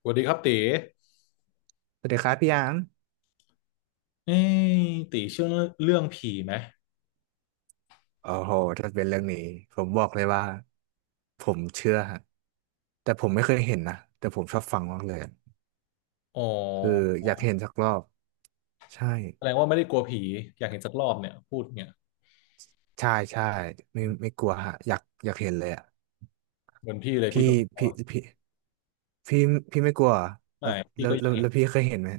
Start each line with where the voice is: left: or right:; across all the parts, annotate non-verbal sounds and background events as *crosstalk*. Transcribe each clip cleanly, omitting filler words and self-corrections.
left: สวัสดีครับตี
right: สวัสดีครับพี่หยาม
left: เอ้ยตีเชื่อเรื่องผีไหม
right: โอ้โหถ้าเป็นเรื่องนี้ผมบอกเลยว่าผมเชื่อฮะ แต่ผมไม่เคยเห็นนะแต่ผมชอบฟังมากเลย
left: อ๋อ
right: คืออยากเห็นสักรอบ ใช่
left: แสดงว่าไม่ได้กลัวผีอยากเห็นสักรอบเนี่ยพูดเนี่ย
right: ใช่ใช่ไม่กลัวฮะ อยากเห็นเลยอ่ะ
left: เหมือนพี่เลยพี่
right: พี่
left: ก็
right: พี่พี่พี่พี่ไม่กลัวเหรอแล้
left: ไม่
right: ว
left: พี่
right: แล้ว
left: ก็อยา
right: แล้
left: ก
right: ว
left: เห็น
right: แล้วพี่เคยเห็นไหม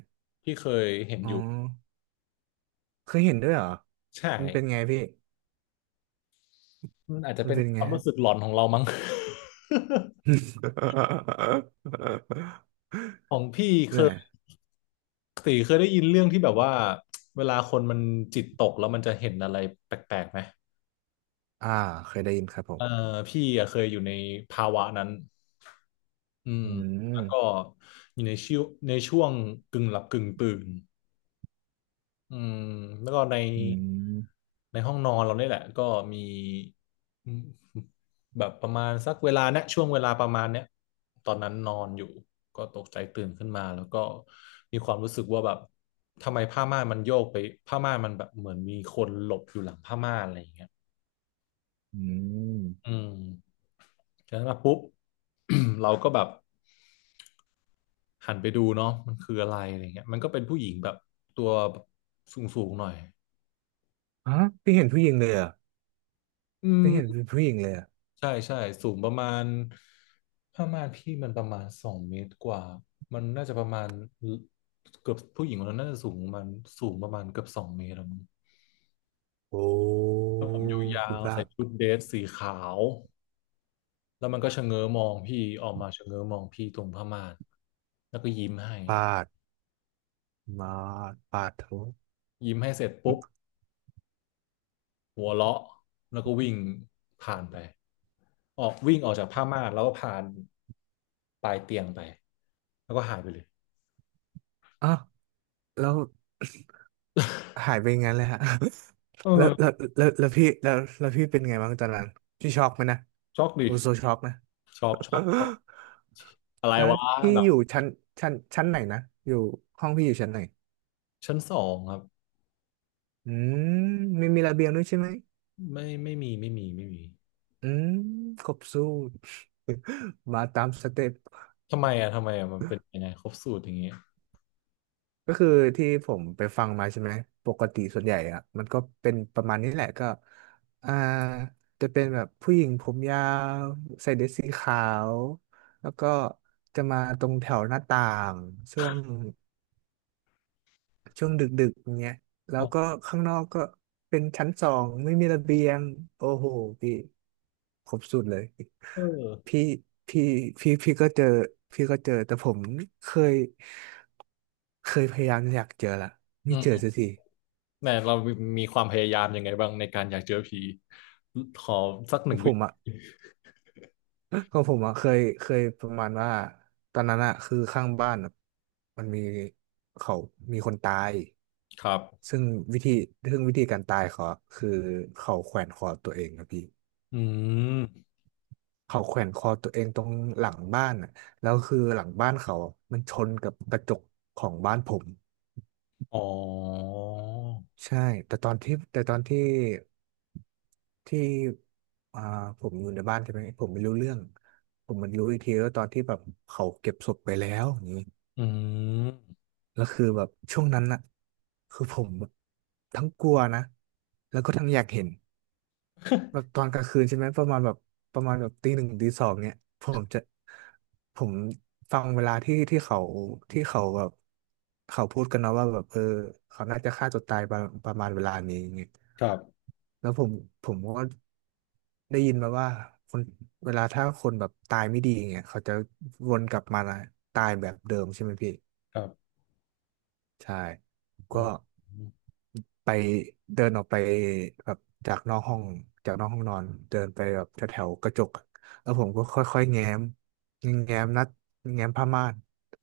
left: พี่เคยเห็น
right: อ๋อ
left: อยู่
right: เคยเห็นด้วยเหรอ
left: ใช่
right: มันเป็นไงพี่
left: มันอาจจะ
right: มัน
left: เป็น
right: เป็น
left: ค
right: ไง
left: วาม
right: ฮะ
left: รู้สึกหลอนของเรามั้ง
right: *laughs*
left: *laughs* ของพี่เค
right: เนี่ย
left: ยตีเคยได้ยินเรื่องที่แบบว่าเวลาคนมันจิตตกแล้วมันจะเห็นอะไรแปลกๆไหม
right: อ่าเคยได้ยินครับผ
left: เอ
right: ม
left: อพี่เคยอยู่ในภาวะนั้นอืม
right: อื
left: แล้วก็
right: ม
left: อยู่ในช่วงกึ่งหลับกึ่งตื่น อืมแล้วก็ใน
right: อืม
left: ในห้องนอนเราเนี่ยแหละก็มีอืมแบบประมาณสักเวลาเนี้ยช่วงเวลาประมาณเนี้ยตอนนั้นนอนอยู่ก็ตกใจตื่นขึ้นมาแล้วก็มีความรู้สึกว่าแบบทำไมผ้าม่านมันโยกไปผ้าม่านมันแบบเหมือนมีคนหลบอยู่หลังผ้าม่านอะไรอย่างเงี้ย
right: อื
left: อื
right: ม
left: มจากนั้นมาปุ๊บ *clears throat* เราก็แบบหันไปดูเนาะมันคืออะไรอะไรเงี้ยมันก็เป็นผู้หญิงแบบตัวสูงสูงหน่อย
right: ฮะไม่เห็นผู้หญิงเลยเหรอ่ะ
left: อื
right: ไม่เห็นเป็
left: ม
right: นผู้หญิงเลยเหรอ่ะ
left: ใช่ใช่สูงประมาณผ้าม่านพี่มันประมาณสองเมตรกว่ามันน่าจะประมาณเกือบผู้หญิงคนนั้นน่าจะสูงประมาณเกือบสองเมตรแล้วมั้ง
right: โอ้
left: ยา
right: คุณ
left: ว
right: พระ
left: ใส่ชุดเดรสสีขาวแล้วมันก็ชะเง้อมองพี่ออกมาชะเง้อมองพี่ตรงผ้าม่านแล้วก็ยิ้มให้
right: ปาดมาปาดโถ
left: ยิ้มให้เสร็จปุ๊บหัวเราะแล้วก็วิ่งผ่านไปออกวิ่งออกจากผ้าม่านแล้วก็ผ่านปลายเตียงไปแล้วก็หายไปเลย
right: อ้าวแล้วหายไปงั้นเลยฮะ *laughs* แล้วแล้
left: เออ
right: วแล้วพี่แล้วแล้วพี่เป็นไงบ้างตอนนั้นพี่ช็อกไหมนะ
left: ช็อกดิ
right: โอ้โซช็อกนะ
left: ชอบชอบชอบอะไร
right: *laughs* ตอนนั้
left: วะ
right: นพี่
left: แบ
right: อยู่
left: บ
right: ชั้นไหนนะอยู่ห้องพี่อยู่ชั้นไหน
left: ชั้น 2ครับ
right: อืมมีระเบียงด้วยใช่ไหม
left: ไม่มี
right: อืมครบสูตร *laughs* มาตามสเต็ป
left: ทำไมอ่ะมันเป็นยังไงครบสูตรอย่างเงี้ย
right: ก็คือที่ผมไปฟังมาใช่ไหมปกติส่วนใหญ่อะมันก็เป็นประมาณนี้แหละก็อ่าจะเป็นแบบผู้หญิงผมยาวใส่เดรสสีขาวแล้วก็จะมาตรงแถวหน้าต่างช่วง ช่วงดึกๆอย่างเงี้ยแล้
left: อ๋
right: ว
left: อ
right: ก็ข้างนอกก็เป็นชั้น 2ไม่มีระเบียงโอ้โหพี่ครบสุดเลย
left: เออ
right: พี่พี่พี่ก็เจอแต่ผมเคยเคยพยายามอยากเจอละ
left: อื
right: ไม่
left: ม
right: เจอ
left: อืม
right: สักที
left: แหมเรามีความพยายามยังไงบ้างในการอยากเจอผีขอสักห
right: เพ
left: นึ่ง
right: ราะผ
left: วิ
right: ม
left: ธ
right: อ่ะ
left: ี
right: ก็ผมอ่ะเคยประมาณว่าตอนนั้นอ่ะคือข้างบ้านอะมันเขามีคนตาย
left: ครับ
right: ซึ่งวิธีซึ่งวิธีการตายเขาอะคือเขาแขวนคอตัวเองครับพี่
left: อืม
right: เขาแขวนคอตัวเองตรงหลังบ้านอ่ะแล้วคือหลังบ้านเขาอะมันชนกับกระจกของบ้านผม
left: อ๋อ
right: ใช่แต่ตอนที่ที่อ่าผมอยู่ในบ้านใช่ไหมผมไม่รู้เรื่องผมมันรู้อีกทีก็ตอนที่แบบเขาเก็บศพไปแล้วอย่างนี้
left: อืม
right: แล้วคือแบบช่วงนั้นอ่ะคือผมแบบทั้งกลัวนะแล้วก็ทั้งอยากเห็น แบบต
left: *laughs*
right: อนกลางคืนใช่ไหมประมาณแบบประมาณแบบตี 1 ตี 2เนี่ยผมจะผมฟังเวลาที่เขาแบบเขาพูดกันเนาะว่าแบบเออเขาน่าจะฆ่าตัวตายประมาณเวลานี้อย่างเงี้ย
left: ครับ
right: แล้วผมก็ได้ยินมาว่าคนเวลาถ้าคนแบบตายไม่ดีอย่างเงี้ยเขาจะวนกลับมาตายแบบเดิมใช่ไหมพี่
left: ครับ
right: ใช่
left: อ๋
right: ก็
left: อ
right: ไปเดินออกไปแบบจากนอกห้องจากนอกห้องนอนเดินไปแบบแถวๆกระจกอะแล้วผมก็ค่อยๆแง้มนัดแง้มผ้าม่าน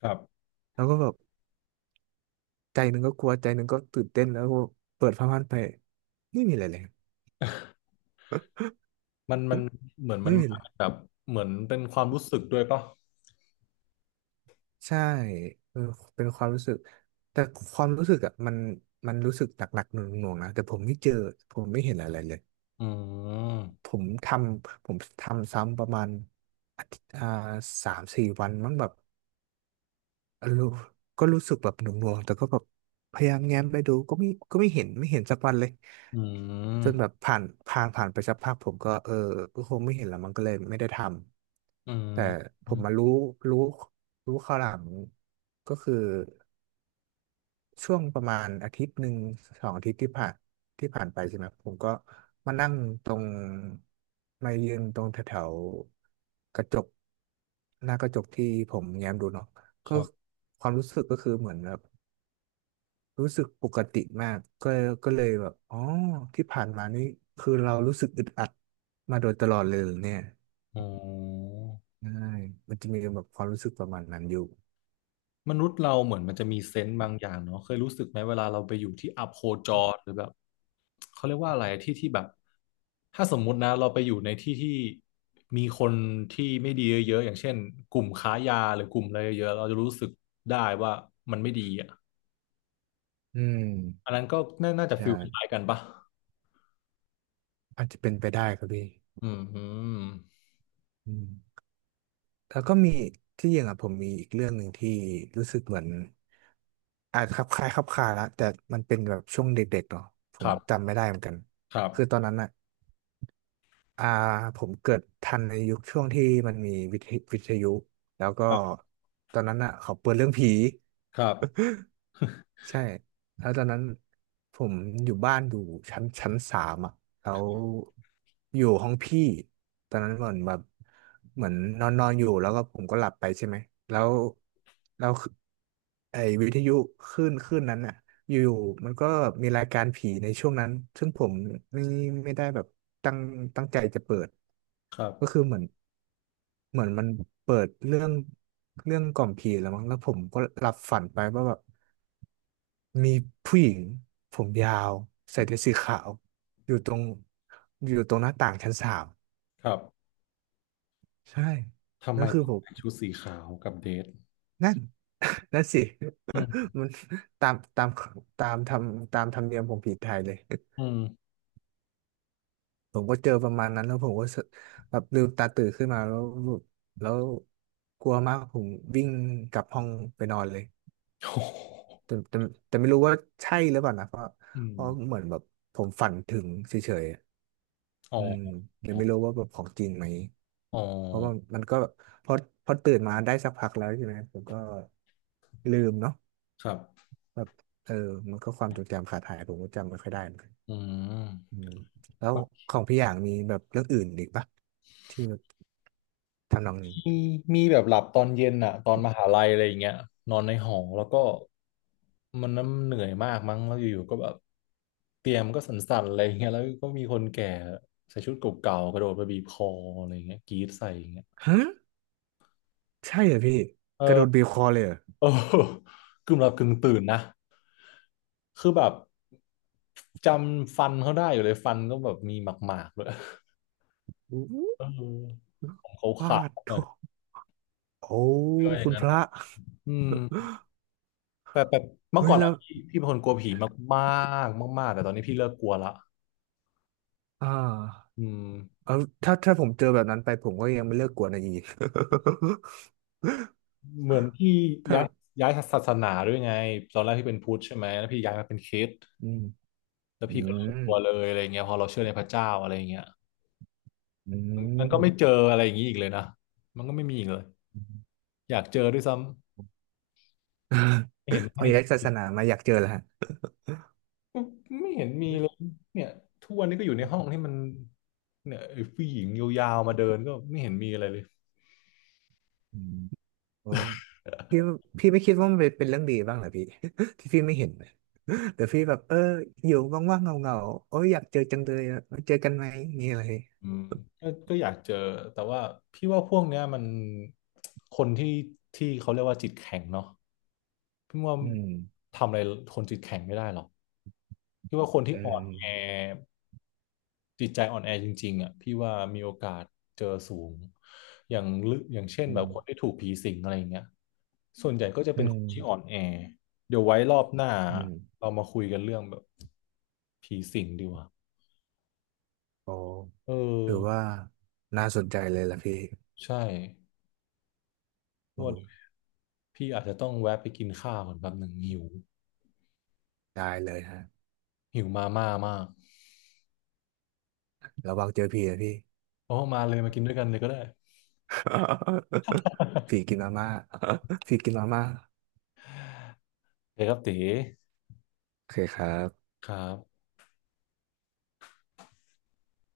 left: ครับ
right: แล้วก็แบบใจหนึ่งก็กลัวใจหนึ่งก็ตื่นเต้นแล้วก็เปิดผ้าม่านไปไม่มีอะไรเลย
left: มันเหมือนมั
right: ไม่
left: น
right: มีเล
left: มา
right: ย
left: แบบเหมือนเป็นความรู้สึกด้วยป่ะ
right: ใช่เออเป็นความรู้สึกแต่ความรู้สึกอ่ะมันรู้สึกหนักๆหน่วงๆนะแต่ผมไม่เจอผมไม่เห็นอะไรเลย
left: อื
right: ผ
left: ม
right: มทผมทำซ้ำประมาณอาทิตย์3-4 วันมั้งแบบรู้ก็รู้สึกแบบหน่วงๆแต่ก็แบบพยายามแง้มไปดูก็ไม่เห็นสักวันเลย
left: อื
right: จนแบบ
left: ม
right: ผ่านไปสักพักผมก็ก็คงไม่เห็นแล้วมันก็เลยไม่ได้ท
left: อื
right: ำแต่
left: ม
right: ผมมารู้รู้ข้าวหลังก็คือ ช่วงประมาณอาทิตย์หนึ่งสองอาทิตย์ที่ผ่านไปใช่ไหมครับผมก็มานั่งตรงมายืนตรงแถวๆกระจกหน้ากระจกที่ผมแง้มดูเนาะ
left: ค
right: ก็
left: รับ
right: ความรู้สึกก็คือเหมือนแบบรู้สึกปกติมากก็เลยแบบอ๋อที่ผ่านมานี่คือเรารู้สึกอึดอัดมาโดยตลอดเลยเหรอเนี่ย
left: อ๋อ
right: ใช่มันจะมีแบบความรู้สึกประมาณนั้นอยู่
left: มนุษย์เราเหมือนมันจะมีเซนส์บางอย่างเนาะเคยรู้สึกไหมเวลาเราไปอยู่ที่อัพโคจรหรือแบบเขาเรียกว่าอะไรที่แบบถ้าสมมุตินะเราไปอยู่ในที่ที่มีคนที่ไม่ดีเยอะๆอย่างเช่นกลุ่มค้ายาหรือกลุ่มอะไรเยอะๆเราจะรู้สึกได้ว่ามันไม่ดีอ่ะ
right: อืม
left: อันนั้นก็น่าจะฟิ
right: ใช่
left: ลคล้ายกันปะ
right: อาจจะเป็นไปได้ครับพี่
left: อืมอืม
right: อืม แล้วก็มีที่จริงอ่ะผมมีอีกเรื่องหนึ่งที่รู้สึกเหมือนอาจจะคลับคล้ายคลับคลาละแต่มันเป็นแบบช่วงเด็กๆเนาะผ
left: ค
right: ม
left: รั
right: จำ
left: บ
right: ไม่ได้เหมือนกัน
left: ครั
right: คือตอ
left: บ
right: นนั้นอ่ะอ่าผมเกิดทันในยุคช่วงที่มันมีวิทยุแล้วก็
left: ครับ
right: ตอนนั้นอ่ะเขาเปิดเรื่องผี
left: ครับ
right: ใช่แล้วตอนนั้นผมอยู่บ้านอยู่ชั้นสามอ่ะแล้วอยู่ห้องพี่ตอนนั้นเหมือนนอนนอนอยู่แล้วก็ผมก็หลับไปใช่ไหมแล้วแล้วคือไอ้วิทยุคลื่นนั้นอ่ะอยู่ๆมันก็มีรายการผีในช่วงนั้น ซึ่งผมไม่ไม่ได้แบบตั้งตั้งใจจะเปิด
left: ครับ
right: ก็คือเหมือนมันเปิดเรื่องกล่อมผีแล้วมั้งแล้วผมก็หลับฝันไปว่าแบบ มีผู้หญิงผมยาวใส่เดรสสีขาวอยู่ตรงอยู่ตรงหน้าต่างชั้นสาม
left: ครับ
right: ใช่
left: ทำ
right: แล้
left: ไม
right: วคือ
left: ต้อง
right: ผม
left: ใส่ชุดสีขาวกับเดท
right: นั่นนั่นสิ *laughs*
left: อืม
right: มันตามตามตามทำตามธรรมเนียมของผีไทยเลย
left: อืม
right: ผมก็เจอประมาณนั้นแล้วผมก็แบบลืมตาตื่นขึ้นมาแล้วแล้วกลัวมากผมวิ่งกลับห้องไปนอนเลย
left: โอ้โห
right: แต่แต่แต่ไม่รู้ว่าใช่หรือเปล่านะเพราะ
left: อื
right: เพ
left: ม
right: ราะเหมือนแบบผมฝันถึงเฉยๆอะ
left: อ๋
right: อื
left: อ
right: มเลยไม่รู้ว่าแบบของจริงไหม
left: อ๋อ
right: เพราะว่ามันก็พอพอตื่นมาได้สักพักแล้วใช่ไหมผมก็ลืมเนาะ
left: ครับ
right: แบบเออมันก็ความจดจำขาดหายผมก็จำไม่ค่อยได้เหมือนกัน
left: อื
right: อื
left: ม
right: มแล้ว
left: บาง
right: ของพี่อย่างมีแบบเรื่องอื่นอีกปะที่แบบทำนองนี้
left: ทีมีแบบหลับตอนเย็นอะตอนมหาลัยอะไรอย่างเงี้ยนอนในหอแล้วก็มันน้ำเหนื่อยมากมั้งแล้วอยู่ๆก็แบบเตียงมนก็สั่นๆอะไรอย่างเงี้ยแล้วก็มีคนแก่ใส่ชุดเก่าๆกระโดดมาบีบคออะไรอย่างเงี้ยกรี๊ดใส่อย่างเงี้ย
right: ฮะใช่เหรอพี่
left: เอ
right: กระโด
left: อ
right: ดบีบคอเลยเหรอ
left: เออกึ่งหลับกึ่งตื่นนะคือแบบจำฟันเขาได้อยู่เลยฟันก็แบบมีหมากๆเลย
right: อู้
left: เออ เขา
right: วา
left: ขาด
right: ด
left: ห
right: โถ
left: น่อย
right: โอ้
left: เยอ
right: คุ
left: ย่าง
right: ณ
left: นั้
right: พ
left: น
right: ระ
left: นะอืมแต่แบบเมื่อ
right: เฮ้ย
left: ก่อน
right: แล้
left: อะ
right: ว
left: พี่เป็นคนกลัวผีมากๆมากๆแต่ตอนนี้พี่เลิกกลัวละ
right: อ่า
left: อืม
right: เอาถ้าผมเจอแบบนั้นไปผมก็ยังไม่เลิกกวนอะอี *laughs*
left: เหมือนพี่
right: ถ้า
left: ย้ายย้ายศาสนาด้วยไงตอนแรกพี่เป็นพุทธใช่ไหมแล้วพี่ย้ายมาเป็นคริสต์
right: อืม
left: แล้ว
right: อื
left: พี่ก็เลิกกลัวเล
right: ม
left: ยอะไรเงี้ยพอเราเชื่อในพระเจ้าอะไรเงี้ย
right: อื
left: มัน
right: ม
left: ก็ไม่เจออะไรอย่างนี้อีกเลยนะมันก็ไม่มีอีกเลยอยากเจอด้วยซ้ำ
right: *laughs* พอย้ายศาสนามาอยากเจอแล้วฮะ
left: ไม่เห็นมีเลยเนี่ยทุกวันนี้ก็อยู่ในห้องที่มันเนี่ยไอ้ผู้หญิงยาวๆมาเดินก็ไม่เห็นมีอะไรเลย
right: อืมโอ้พี่พี่ไม่คิดว่ามันเป็นเรื่องดีบ้างเหรอพี่ *laughs* ที่พี่ไม่เห็นนะแต่พี่แบบเอออยู่ว่างๆเงาๆโอ้ยอยากเจอจังเลยอะมาเจอกันไหมนี่อะไร
left: อืมก็อยากเจอแต่ว่าพี่ว่าพวกเนี้ยมันคนที่เขาเรียกว่าจิตแข็งเนาะพี่ว่า
right: อืม
left: ทำอะไรคนจิตแข็งไม่ได้หรอกพี่ว่าคนที่
right: อื
left: อ่อ
right: ม
left: นแอจิตใจอ่อนแอจริงๆอ่ะพี่ว่ามีโอกาสเจอสูงอย่างลึกอย่างเช่น
right: อื
left: แบบ
right: ม
left: คนที่ถูกผีสิงอะไรอย่างเงี้ยส่วนใหญ่ก็จะ
right: อื
left: เป็นคน
right: ม
left: ที่อ่อนแอเดี๋ยวไว้รอบหน้า
right: อืม
left: เรามาคุยกันเรื่องแบบผีสิงดีกว่า
right: โอ้
left: เออ
right: ถือว่าน่าสนใจเลยล่ะพี่
left: ใช่
right: โอ้
left: ว่า พี่อาจจะต้องแวะไปกินข้าวก่อนแป๊บหนึ่งหิว
right: ได้เลยฮะ
left: หิวมาม่ามาก
right: ระวังเจอผีนะพี่
left: โอ้มาเลยมากินด้วยกันเลยก็ได้
right: *laughs* ผีกิ
left: *laughs*
right: นมาม่า *laughs* ผีกินมาม่า
left: โอเคครับตี
right: โอเคครับ
left: ครับ